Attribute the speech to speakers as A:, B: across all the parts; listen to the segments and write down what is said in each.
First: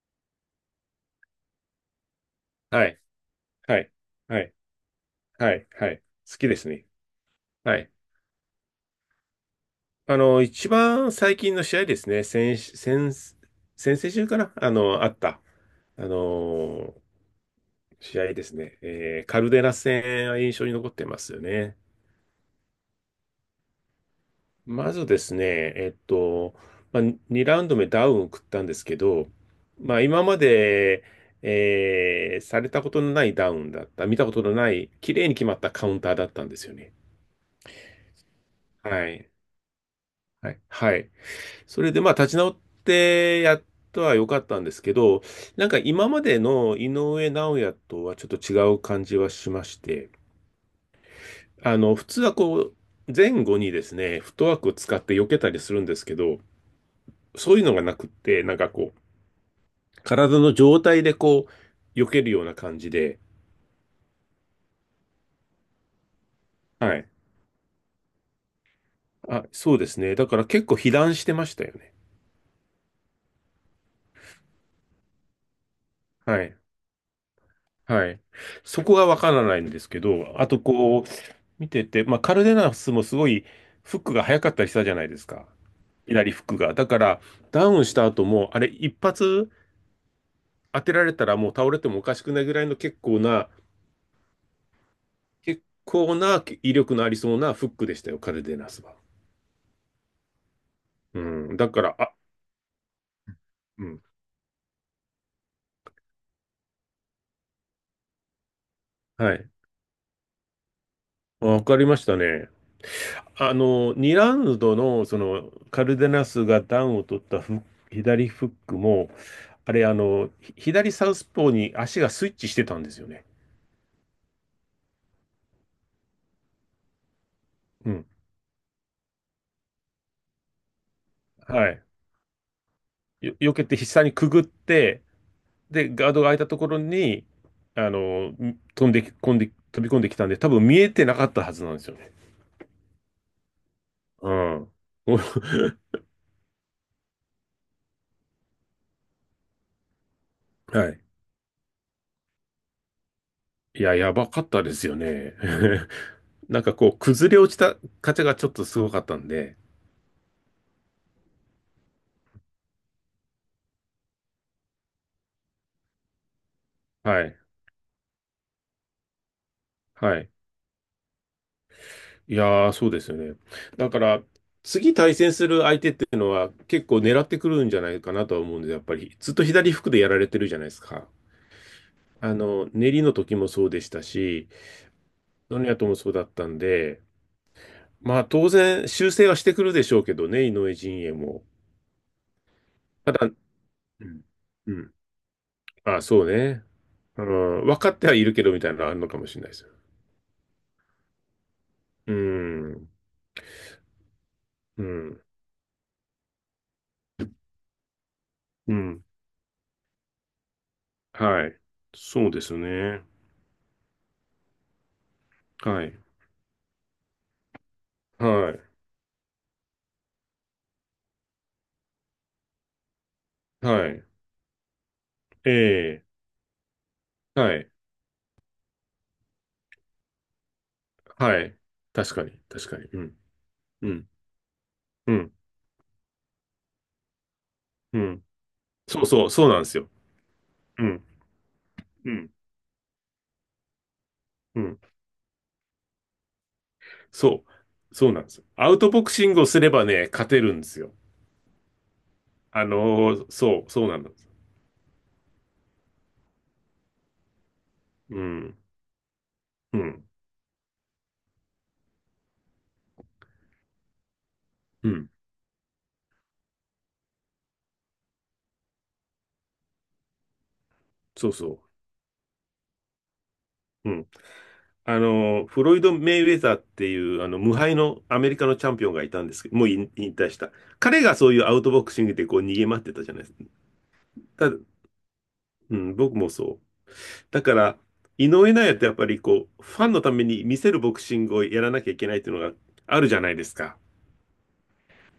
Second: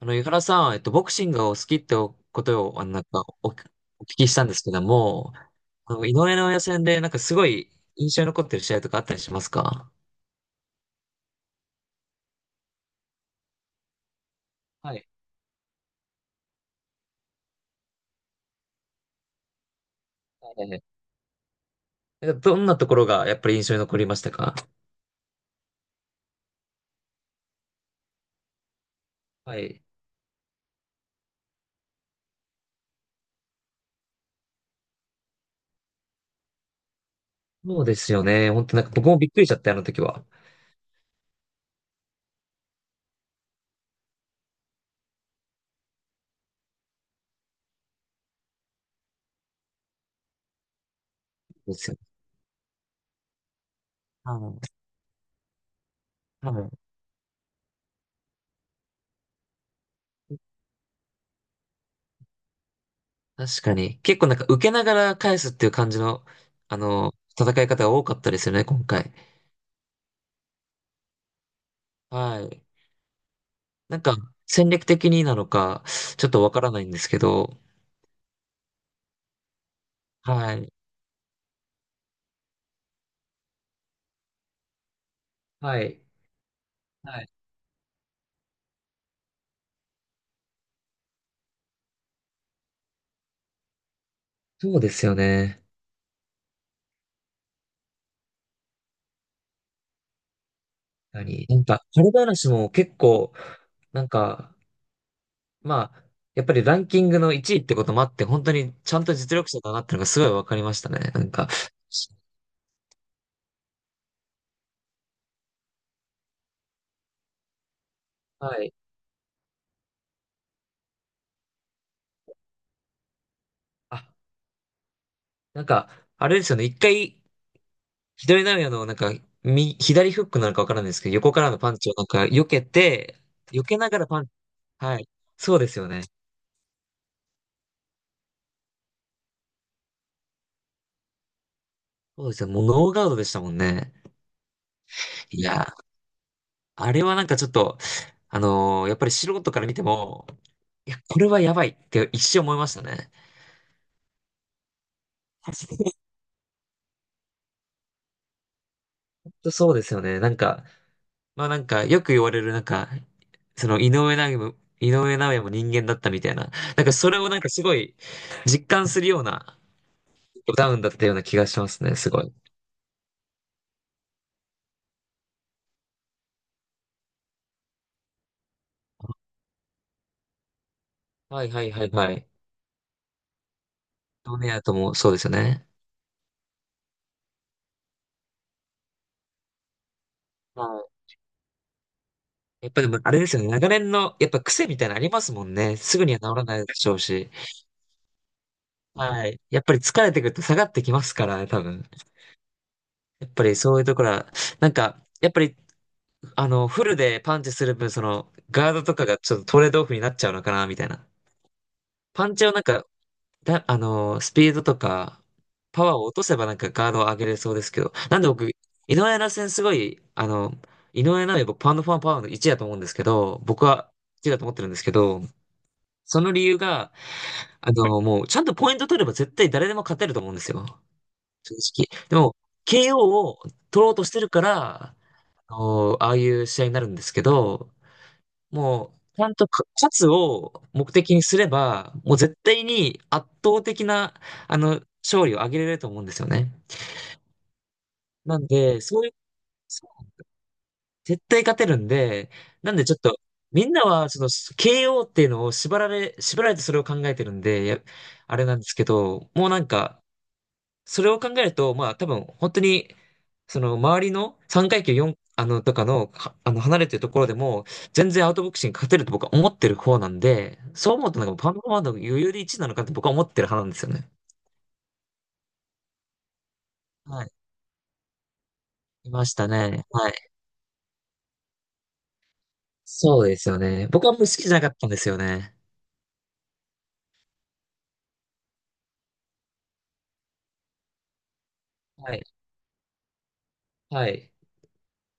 A: 井原さん、ボクシングがお好きってことを、
B: は
A: な
B: い、
A: んかお聞
B: はい、
A: きし
B: は
A: たんで
B: い、
A: すけども、
B: はい、はい。
A: 井上
B: 好き
A: 尚
B: で
A: 弥
B: す
A: 戦
B: ね。
A: で、なんかすごい
B: はい。
A: 印象に残ってる試合とかあったりしますか？
B: 一番最近の試合ですね。先々週かな、
A: は
B: あ
A: い。
B: った、あの、試合ですね。カルデラ戦は
A: は
B: 印象
A: い
B: に
A: はい。
B: 残ってますよね。
A: なんかどんなところがやっぱり印象に残りましたか？
B: まずですね、えっと、まあ、2ラウンド目ダウンを食ったんですけど、
A: はい。
B: まあ、今までされたことのないダウンだった、見たことのない、綺麗に決まったカウンターだったんですよね。
A: そうですよね。本当なんか僕
B: は
A: もびっ
B: い。
A: くりしちゃった、あの時は。
B: はい。はい。それでまあ立ち直ってやったは良かったんですけど、なんか今までの井上尚弥とはちょっと違う感じはしまして、
A: ですよ
B: 普
A: ね。
B: 通はこう、前後にですね、フットワークを
A: は
B: 使って避けたりするんですけど、
A: いはい。
B: そういうのがなくって、なんかこう、体の状態でこう、避けるような感じで。
A: 確かに。結構なんか受けながら返すっていう感じの、あ
B: はい。
A: の、戦い方が多かったですよね、今回。
B: あ、そうですね。だから結構被弾してましたよね。
A: はい。なんか、戦略的になのか、ちょっと
B: は
A: わ
B: い。
A: からないんですけど、
B: はい。そこがわからないんですけど、あ
A: は
B: と
A: い。
B: こう、見てて、まあ、カルデナスもすごいフックが早かったりしたじゃないですか。
A: はい。
B: 左フックが。だか
A: は
B: ら、
A: い。
B: ダウンした後も、あれ、一発当てられたらもう倒れてもおかしくないぐらいの結構な、
A: そうですよ
B: 結
A: ね。
B: 構な威力のありそうなフックでしたよ、カルデナスは。う
A: 何な
B: ん。
A: ん
B: だ
A: か、
B: から、
A: 彼
B: あ、
A: 話も結構、
B: うん。
A: なんか、まあ、やっぱりランキングの1位ってこともあって、本当にちゃんと
B: は
A: 実力
B: い。
A: 者だなってのがすごいわかりましたね。なんか、
B: わかりましたね。2ラウンドの、カルデナスがダウンを取ったフック左フッ
A: はい。
B: クも、あれ、左サウスポーに足がスイッチしてたんですよね。
A: あ、なんか、あれですよね。一回、
B: うん。
A: 左投げの、なんか、み左フックなのかわからないですけど、横からの
B: は
A: パン
B: い。
A: チをなんか、避けて、
B: 避
A: 避
B: けて
A: けなが
B: 下
A: ら
B: に
A: パン、
B: くぐっ
A: は
B: て、
A: い。そうですよ
B: で、
A: ね。
B: ガードが開いたところに、あの、飛び込んできたんで、多分見えてなかったはずなんですよね。
A: そうですよ。もうノーガードでしたもんね。
B: うん。お
A: いやー、 あれはなんかちょっと、やっぱり素人から見ても、い
B: は
A: や、
B: い。
A: これはやばいって一瞬思いましたね。
B: いや、やばかったですよね。なんかこう、崩れ落ちたカチャがちょっとすごかったんで。
A: そうですよね。なんか、まあなんか、よく言われるなんか、その井上尚弥も、井上尚弥も人間だったみたいな。なんかそれ
B: は
A: を
B: い。
A: なんかすごい実感するような
B: はい。
A: ダウンだったような気がしますね、すごい。
B: いやー、そうですよね。だから、次対戦する相手っていうのは結構狙ってくるんじゃないかなとは思うんで、やっぱり、ずっと左服でやられてるじゃないですか。
A: はいはいはいはい。
B: 練りの時もそうでした
A: ド
B: し、
A: ネアともそうですよ
B: ノ
A: ね。
B: ニアともそうだったんで、まあ当然修正はしてくるでしょうけどね、井上
A: は
B: 陣営も。
A: い。やっぱでもあ
B: た
A: れ
B: だ、
A: ですよね、
B: う
A: 長年の
B: ん。
A: やっぱ癖
B: う
A: みたいな
B: ん。
A: のありますもんね。す
B: あ、
A: ぐには
B: そう
A: 治らな
B: ね。
A: いでしょう
B: う
A: し。
B: ん。分かってはいるけどみたいなのがあるのか
A: は
B: もし
A: い。
B: れないで
A: やっ
B: すよ。
A: ぱり疲れてくると下がってきますからね、多分。
B: うん。
A: やっぱりそういうところは、なん
B: う
A: か、
B: ん。
A: やっぱり、フルでパンチする分、その、ガー
B: う
A: ドと
B: ん。
A: かがちょっとトレードオフになっちゃうのかな、みたいな。
B: はい。
A: パ
B: そう
A: ン
B: で
A: チを
B: す
A: なんか、
B: ね。
A: だ、あの、スピードとか、
B: は
A: パワー
B: い。
A: を落とせばなんかガードを上げれそうですけど、なんで僕、
B: は
A: 井
B: い。
A: 上奈戦すごい、井上尚弥僕、パウンドファンパワーの1だと思うんですけど、僕
B: は
A: は
B: い。
A: 1だと思ってるんですけど、
B: ええ。
A: その理由が、
B: はい。
A: もう、ちゃんとポイント取れば絶対誰でも勝てると思うんですよ。
B: は
A: 正
B: い。
A: 直。
B: 確
A: で
B: か
A: も、
B: に。確かに。う
A: KO
B: ん。
A: を取
B: う
A: ろうと
B: ん。
A: してるから、
B: うん。
A: あのああいう試合になるんですけど、
B: うん。
A: も
B: そう
A: う、ち
B: そ
A: ゃ
B: う。
A: ん
B: そ
A: と
B: うなん
A: か
B: ですよ。
A: 勝つを
B: う
A: 目
B: ん。
A: 的にすれば、
B: う
A: もう
B: ん。
A: 絶対に圧倒的な、
B: うん。
A: 勝利を挙げれると思うんですよね。
B: そう。そうなんで
A: な
B: すよ。
A: ん
B: アウ
A: で、
B: ト
A: そ
B: ボ
A: うい
B: ク
A: う、
B: シングをすれば
A: そう
B: ね、勝てるんですよ。
A: 絶対勝てるんで、
B: あ
A: なんでちょっ
B: の
A: と、
B: そ
A: み
B: う、
A: んな
B: そうなん
A: は、
B: で
A: そ
B: す。
A: の、KO っていうのを縛られてそれを考えてるんで、や
B: う
A: あれな
B: ん、
A: んですけど、もうなん
B: う
A: か、
B: ん、
A: それを考えると、まあ多分本当に、その周りの3階
B: う
A: 級
B: ん、
A: 4、とかの、はあの、離れてるところでも、全然アウトボクシング勝てると僕は思ってる方なんで、そう思うとなん
B: そ
A: か
B: う
A: もうパンパン
B: そ
A: パンの余裕で1なのかって僕は思ってる派なんです
B: う。
A: よ
B: うん。
A: ね。
B: フロイド・メイウェザーっていう、
A: はい。
B: 無敗のアメリカのチャンピオンがい
A: い
B: た
A: ま
B: ん
A: し
B: です
A: た
B: けど、もう
A: ね。
B: 引
A: はい。
B: 引退した。彼がそういうアウトボクシングでこう逃げ回ってたじゃない
A: そ
B: で
A: う
B: す
A: ですよね。僕はあんまり好きじ
B: か。た
A: ゃ
B: だ、
A: なかったんですよね。
B: うん、僕もそう。だから、井上尚弥ってやっぱりこう、ファンのために見せるボクシングをやらなきゃいけ
A: は
B: ないっ
A: い。
B: ていうのがあるじゃないですか。
A: はい。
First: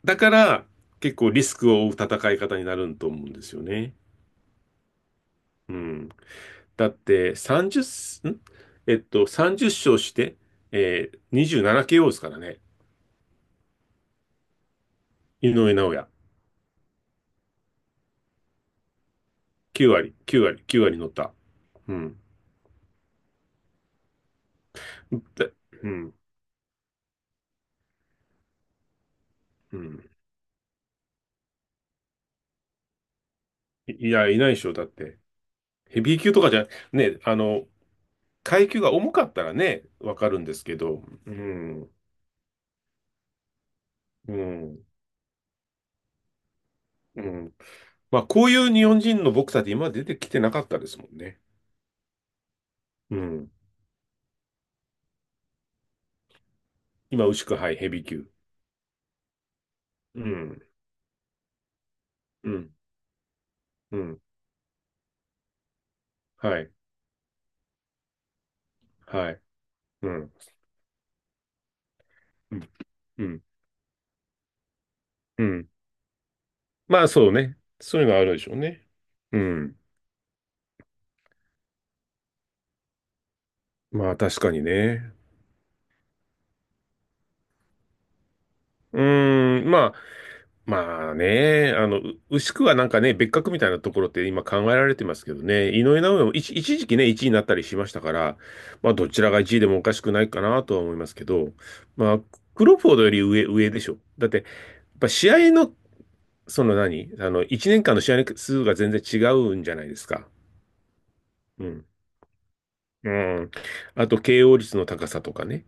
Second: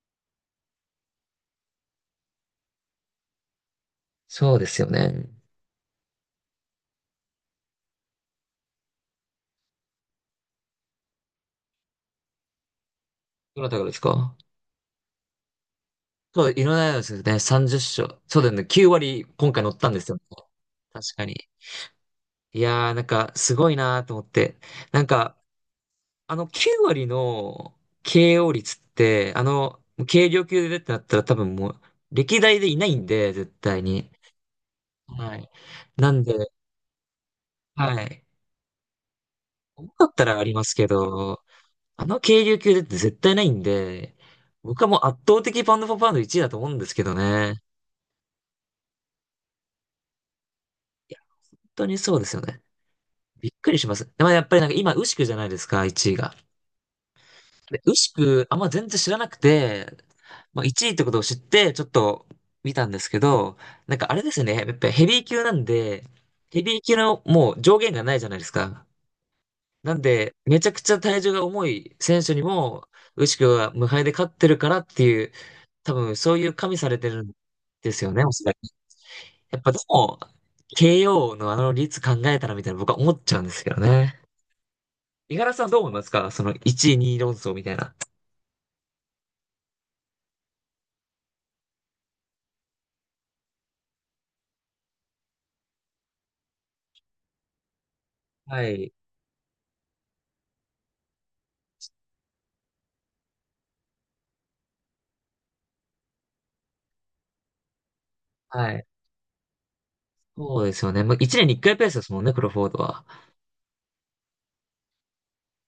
B: だから、結構リスクを負う戦い方になると思うんですよね。
A: そうですよね。
B: うん。だって30、んえっと、30勝して、27KO ですからね。
A: どなたがですか？
B: 井上尚弥。
A: そう、いろんなやつですね。30勝。そうだよね。9割今回乗った
B: 9
A: んです
B: 割、
A: よね。
B: 9割、9割乗っ
A: 確か
B: た。
A: に。
B: うん。
A: いやー、なんか、すごいなーと思って。なんか、
B: だうん。
A: 9割の KO 率って、
B: うん。
A: 軽量級でってなったら多分もう、歴代でいないんで、絶対
B: い
A: に。
B: いや、いないでしょ。だって。
A: はい。
B: ヘ
A: な
B: ビー
A: ん
B: 級
A: で、
B: とかじゃ、ね、
A: はい。
B: 階級が重かったらね、
A: 重かっ
B: わ
A: た
B: かる
A: らあ
B: ん
A: り
B: で
A: ま
B: す
A: す
B: け
A: け
B: ど。う
A: ど、
B: ん。
A: あの軽量級でって絶対ないんで、
B: う
A: 僕
B: ん。
A: はもう圧倒的パウンドフォーパウンド1位だと思うんですけど
B: うん。
A: ね。
B: まあ、こういう日本人のボクサーって今まで出てきてなかったですも
A: い
B: ん
A: や、
B: ね。
A: 本当にそうですよね。
B: う
A: び
B: ん。
A: っくりします。でもやっぱりなんか今、ウシクじゃないですか、1位が。
B: 今、牛久、はい、
A: で、
B: ヘ
A: ウ
B: ビー
A: シ
B: 級。
A: クあんま全然知らなくて、
B: う
A: ま
B: ん。
A: あ、1位ってことを知って、ちょっと
B: うん。
A: 見たんですけど、な
B: う
A: んかあ
B: ん。
A: れですね、やっぱりヘビー級なんで、
B: は
A: ヘ
B: い。
A: ビー級のもう上限がないじゃないですか。
B: はい。
A: なん
B: うん。
A: で、めちゃくちゃ体重が重い選手にも、
B: う
A: ウシ
B: ん。
A: クは無敗で勝ってるからっていう、
B: うん。
A: 多分そういう加味され
B: まあ
A: てる
B: そ
A: ん
B: うね。
A: で
B: そう
A: す
B: いう
A: よ
B: のあ
A: ね、お
B: るで
A: そ
B: しょ
A: ら
B: う
A: く。
B: ね。う
A: やっぱで
B: ん。
A: も、KO のあの率考えたらみたいな僕は思っちゃうんですけど
B: まあ
A: ね。
B: 確かにね。
A: 五十嵐さんどう思いますか、その1位2位論争みたいな。
B: うーん。まあ、まあね。牛久はなんかね、別格みたいなところって今考えられてますけどね。井上尚弥も一時期ね、1位になったりしましたから、
A: は
B: ま
A: い。
B: あどちらが1位でもおかしくないかなとは思いますけど、まあ、クロフォードより上、上でしょ。だって、やっぱ試合の、その何あの、1年間の試合の数
A: は
B: が
A: い。
B: 全然違うんじゃないですか。
A: そうですよね。まあ、一年に一
B: う
A: 回ペ
B: ん。
A: ースですもんね、クロフォードは。
B: うん。あと、KO 率の高さとかね。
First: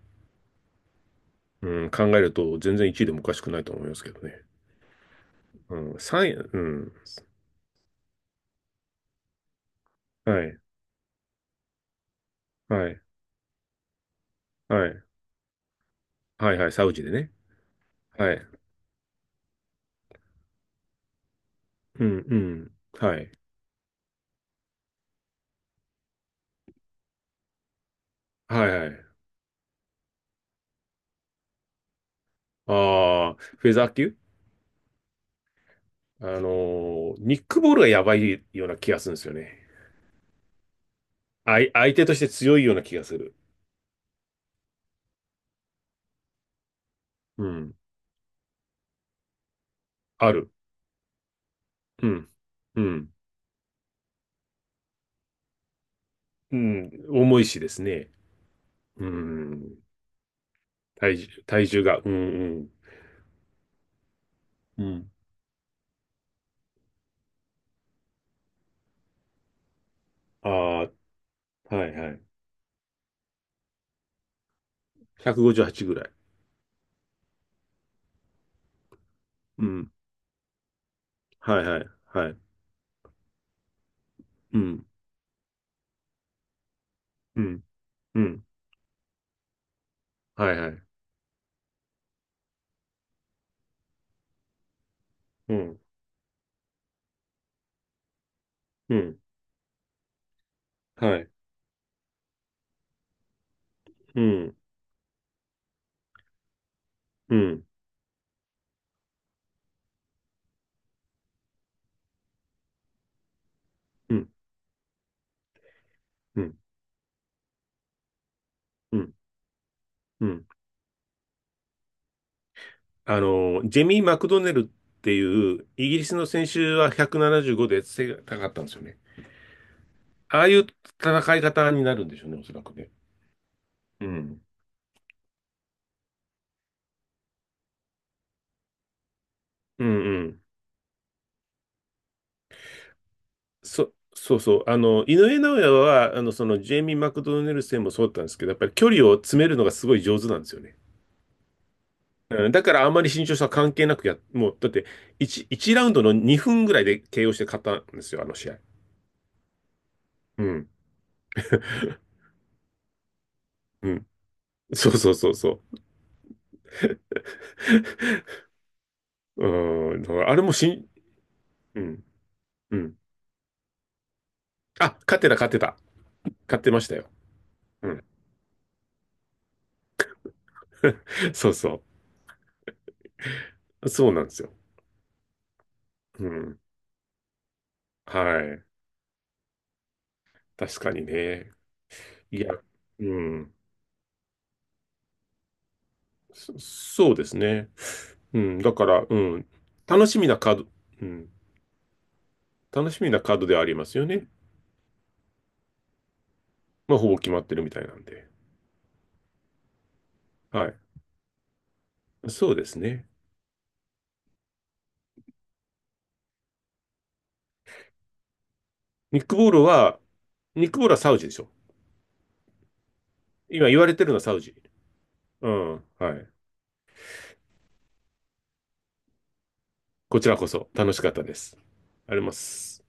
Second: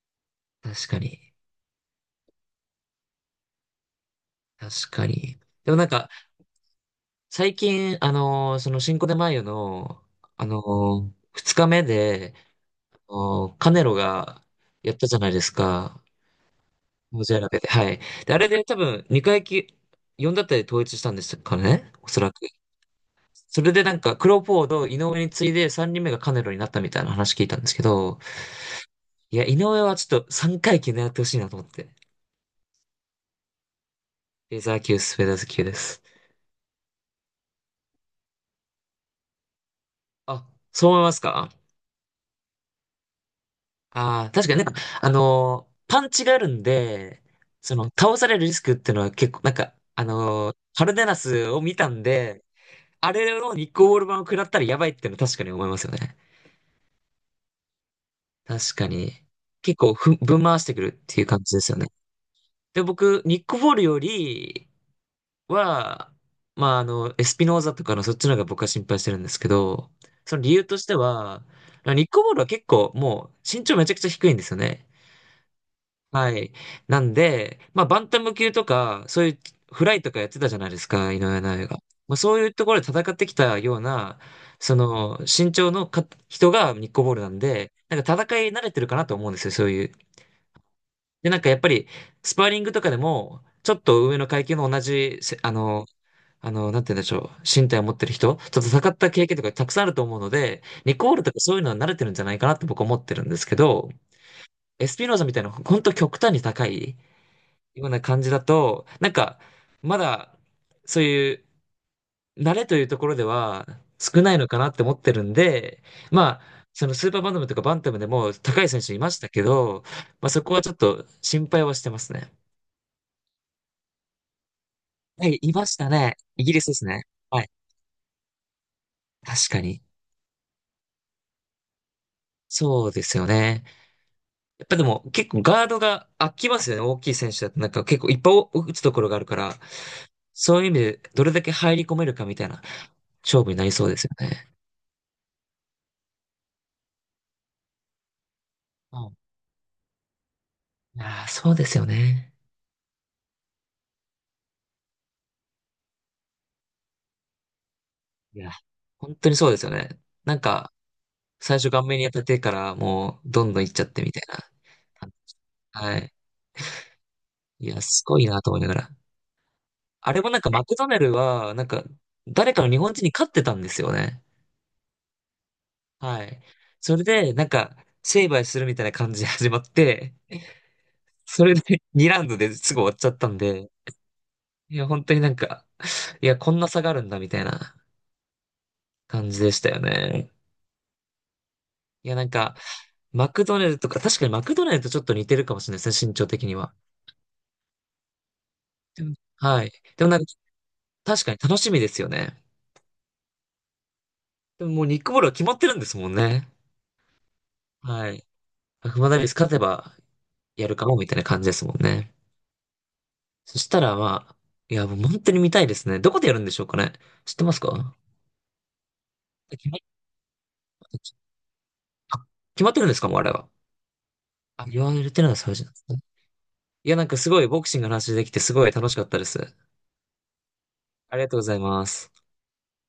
A: 確かに。
B: うん、考えると全然1位でもおかしくないと思いますけどね。
A: 確かに。で
B: う
A: もなん
B: ん、
A: か、
B: 3うん、
A: 最近、その新コでマイヨの、
B: はい、
A: 二日目で、
B: はい、
A: カネロが
B: は
A: やっ
B: い、
A: たじゃないですか。
B: はい、はい、サウジで
A: モ
B: ね。
A: ジェラベで。はい。
B: は
A: で、あ
B: い、
A: れで多分、二回き、4だったり統一したんですかね。
B: う
A: おそ
B: ん、
A: ら
B: う
A: く。
B: ん、はい、
A: それでなんか、クロフォード、井上に次いで三人目がカネロになったみたいな話聞いたんですけど、
B: はい、はい。
A: いや、井上はちょっと三回級狙ってほしいなと思って。
B: ああ、フェザー級
A: レーザー級、スペーダーズ級です。
B: あのニックボールがやばいような気がするんですよね。
A: あ、そう思いますか？
B: 相手として強いような気がする。
A: ああー、確かになんか、パンチがあるんで、
B: う
A: そ
B: ん、
A: の、倒されるリスクっていうのは結構、なんか、
B: ある。
A: カルデナスを見たん
B: うん、
A: で、
B: う
A: あ
B: ん、
A: れのニッコール版を食らったらやばいっていうのは確かに思いますよね。
B: うん、重いしですね。
A: 確か
B: う
A: に。
B: ん、
A: 結構ぶん回してくるっていう感じで
B: 体
A: すよ
B: 重
A: ね。
B: が、うん、
A: で、僕、ニックボールより
B: うん、うん。
A: は、まあ、エスピノーザとかのそっちの方が僕は心配してるんですけど、その理由とし
B: あ
A: ては、
B: あ、はい、
A: ニッ
B: は
A: ク
B: い。
A: ボールは結構もう身長めちゃくちゃ低いんですよね。
B: 158ぐらい。
A: はい。なんで、まあ、バンタム級とか、そういう
B: う
A: フ
B: ん、
A: ライとかやってたじゃないですか、井上尚
B: はい、
A: 弥が。
B: はい、
A: まあ、
B: は
A: そ
B: い。
A: ういうところで戦ってきたような、
B: う
A: そ
B: ん、
A: の、身長のか人がニッコボールなん
B: うん、
A: で、なんか
B: う
A: 戦
B: ん、
A: い慣れてるかなと思うんですよ、そういう。
B: はいはい。
A: で、なんかやっぱり、スパーリングとかでも、ちょっと上の階級の同じせ、あ
B: うん、
A: の、あの、なんて言うんでしょう、身体を持ってる人と戦っ
B: う
A: た
B: ん、
A: 経験とかたくさんあると思うので、ニッコボー
B: は
A: ル
B: い。
A: とかそういうのは慣れてるんじゃないかなって僕は思ってるんですけど、
B: うん、
A: エスピノーザみたいな、本当極端に高い
B: うん、
A: ような感じだと、なんか、まだ、そういう、慣れというところでは
B: う
A: 少
B: ん、
A: ないのかなって思ってるんで、まあ、
B: うん、
A: そのスーパーバンタムとかバンタムでも高い選手
B: う
A: いま
B: ん、
A: したけど、
B: う
A: まあそ
B: ん。
A: こはちょっと心配はしてますね。
B: ジェミー・マクドネルって
A: はい、い
B: い
A: ま
B: う、
A: した
B: イギリ
A: ね。
B: スの
A: イ
B: 先
A: ギリスで
B: 週
A: す
B: は
A: ね。はい。
B: 175で背が高かったんですよね。
A: 確かに。
B: ああいう戦い方になるんでしょうね、おそらく
A: そ
B: ね。
A: うですよね。
B: うん、
A: やっぱでも結構ガードが空きますよね。大きい選手だとなんか結構いっぱい打つところがあるから、
B: うん、うん。
A: そういう意味でどれだけ入り込めるかみたいな勝負になりそうですよ
B: そう
A: ね。
B: そう。井上尚弥は、ジェイミー・マクドネル戦もそうだったんですけど、やっぱり距離を詰めるのがすごい上手なんですよね。
A: いやー、そうですよね。
B: うん、だからあんまり身長差関係なくもう、だって1ラウンドの2分ぐらいで KO して勝ったんですよ、あの
A: いや、
B: 試合。
A: 本当にそうですよね。なん
B: うん、
A: か、最初顔面に当たってからもう、どんどん行っちゃっ
B: う
A: て
B: ん。
A: みたい
B: そうそうそうそ
A: な。
B: う。
A: はい。いや、す ごいなと思いながら。
B: うん、だ
A: あ
B: か
A: れ
B: ら
A: も
B: あ
A: なん
B: れ
A: か
B: も
A: マ
B: し
A: ク
B: ん、
A: ドナルドは、なん
B: う
A: か、
B: ん、
A: 誰かの
B: う
A: 日本
B: ん。
A: 人に勝ってたんですよね。
B: あ、勝ってた、勝ってた。
A: はい。
B: 勝ってまし
A: そ
B: た
A: れ
B: よ。
A: で、なんか、
B: うん。
A: 成敗するみたいな感じで始まって、そ
B: そ
A: れ
B: う
A: で
B: そ
A: 2ラウンドですぐ終わっちゃったんで、
B: う。そうなんですよ。
A: いや、本当になんか、い
B: う
A: や、こん
B: ん。
A: な差があるんだみたいな
B: はい。
A: 感じでしたよね。
B: 確かにね。
A: いや、なん
B: いや、
A: か、
B: う
A: マク
B: ん。
A: ドネルとか、確かにマクドネルとちょっと似てるかもしれないですね、身長的には。
B: そうですね。うん。だか
A: で
B: ら、
A: も
B: うん。
A: はい。で
B: 楽
A: もな
B: し
A: ん
B: み
A: か、
B: なカード、う
A: 確
B: ん。
A: かに楽しみですよね。
B: 楽しみなカードではありますよね。
A: でももうニックボールは決まってるんですもんね。
B: まあ、ほぼ決まってるみたいなん
A: はい。
B: で。
A: アマダビス勝てばや
B: は
A: る
B: い。
A: かもみたいな感じですもんね。
B: そうですね。
A: そしたらまあ、いや、もう本当に見たいですね。どこでやるんでしょうかね。知ってますか？
B: ニックボール
A: 決まっ、
B: は、ニックボールはサウジでしょ。
A: あ、決まってるんですかもうあれは。
B: 今言われてるのはサウジ。
A: あ、言われてるのはそ
B: う
A: れじゃない
B: ん。
A: ですね。
B: はい。
A: いや、なんかすごいボクシングの話できてすごい楽しかったです。
B: こちらこそ楽しかっ
A: あり
B: た
A: が
B: で
A: とうござ
B: す。
A: います。
B: あります。